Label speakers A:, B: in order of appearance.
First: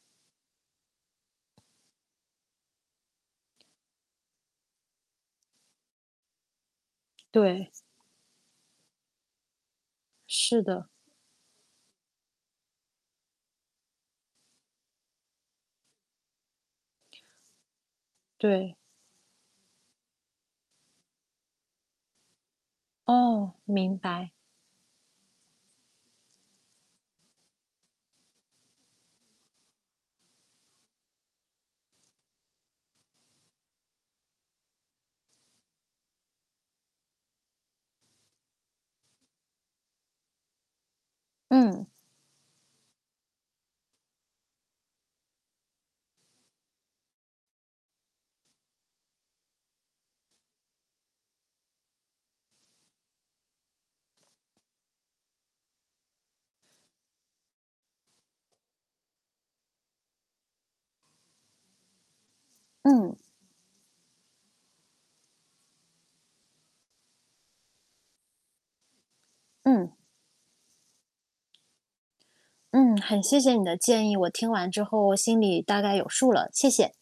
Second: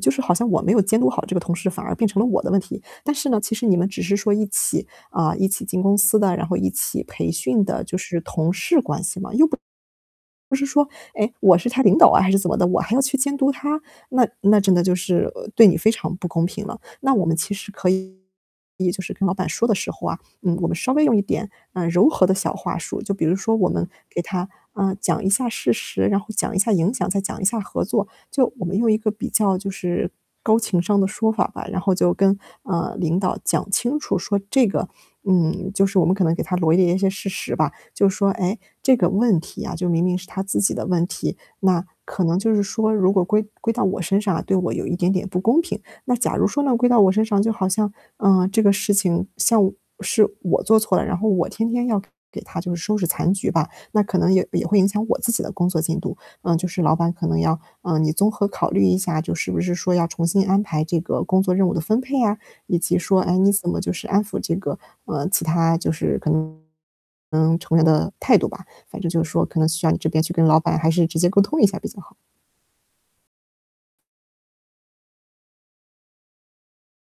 A: 就是好像我没有监督好这个同事反而变成了我的问题。但是呢，其实你们只是说一起啊，一起进公司的，然后一起培训
B: 对。
A: 的，就是同事关系嘛，又不
B: 是
A: 是
B: 的。
A: 说，哎，我是他领导啊还是怎么的，我还要去监督他，那那真的就是对你非常不公平了。那我们其实可以
B: 对。
A: 就是跟老板说的时候啊，嗯，我们稍微用一点，嗯，柔和的小话术，就比如
B: 哦，
A: 说我们
B: 明
A: 给
B: 白。
A: 他，嗯，讲一下事实，然后讲一下影响，再讲一下合作。就我们用一个比较就是高情商的说法吧，然后就跟，嗯，领导讲清楚说这个嗯，就是我们可能给他罗列一些事实吧，就说，诶，这个问题啊，就明明是他自己的问题，那
B: 嗯。
A: 可能就是说，如果归归到我身上啊，对我有一点点不公平。那假如说呢归到我身上，就好像，嗯，这个事情像是我做错了，然后我天天要给给他就收拾残局吧，那可能也也会影响我自己的工作进度，嗯，就是老板可能要嗯，你综合考虑一下，就是不是说要重新安排这个工作任务的分配啊，以及
B: 嗯。
A: 说，哎，你怎么就是安抚这个，呃，其他就是可能，嗯，成员的态度吧，反正就是说，可能需要
B: 嗯。
A: 你这边去跟老板还是直接沟通一下比较好。
B: 嗯，很谢谢你的建议，我听完之后，我心里大概有数了，谢谢。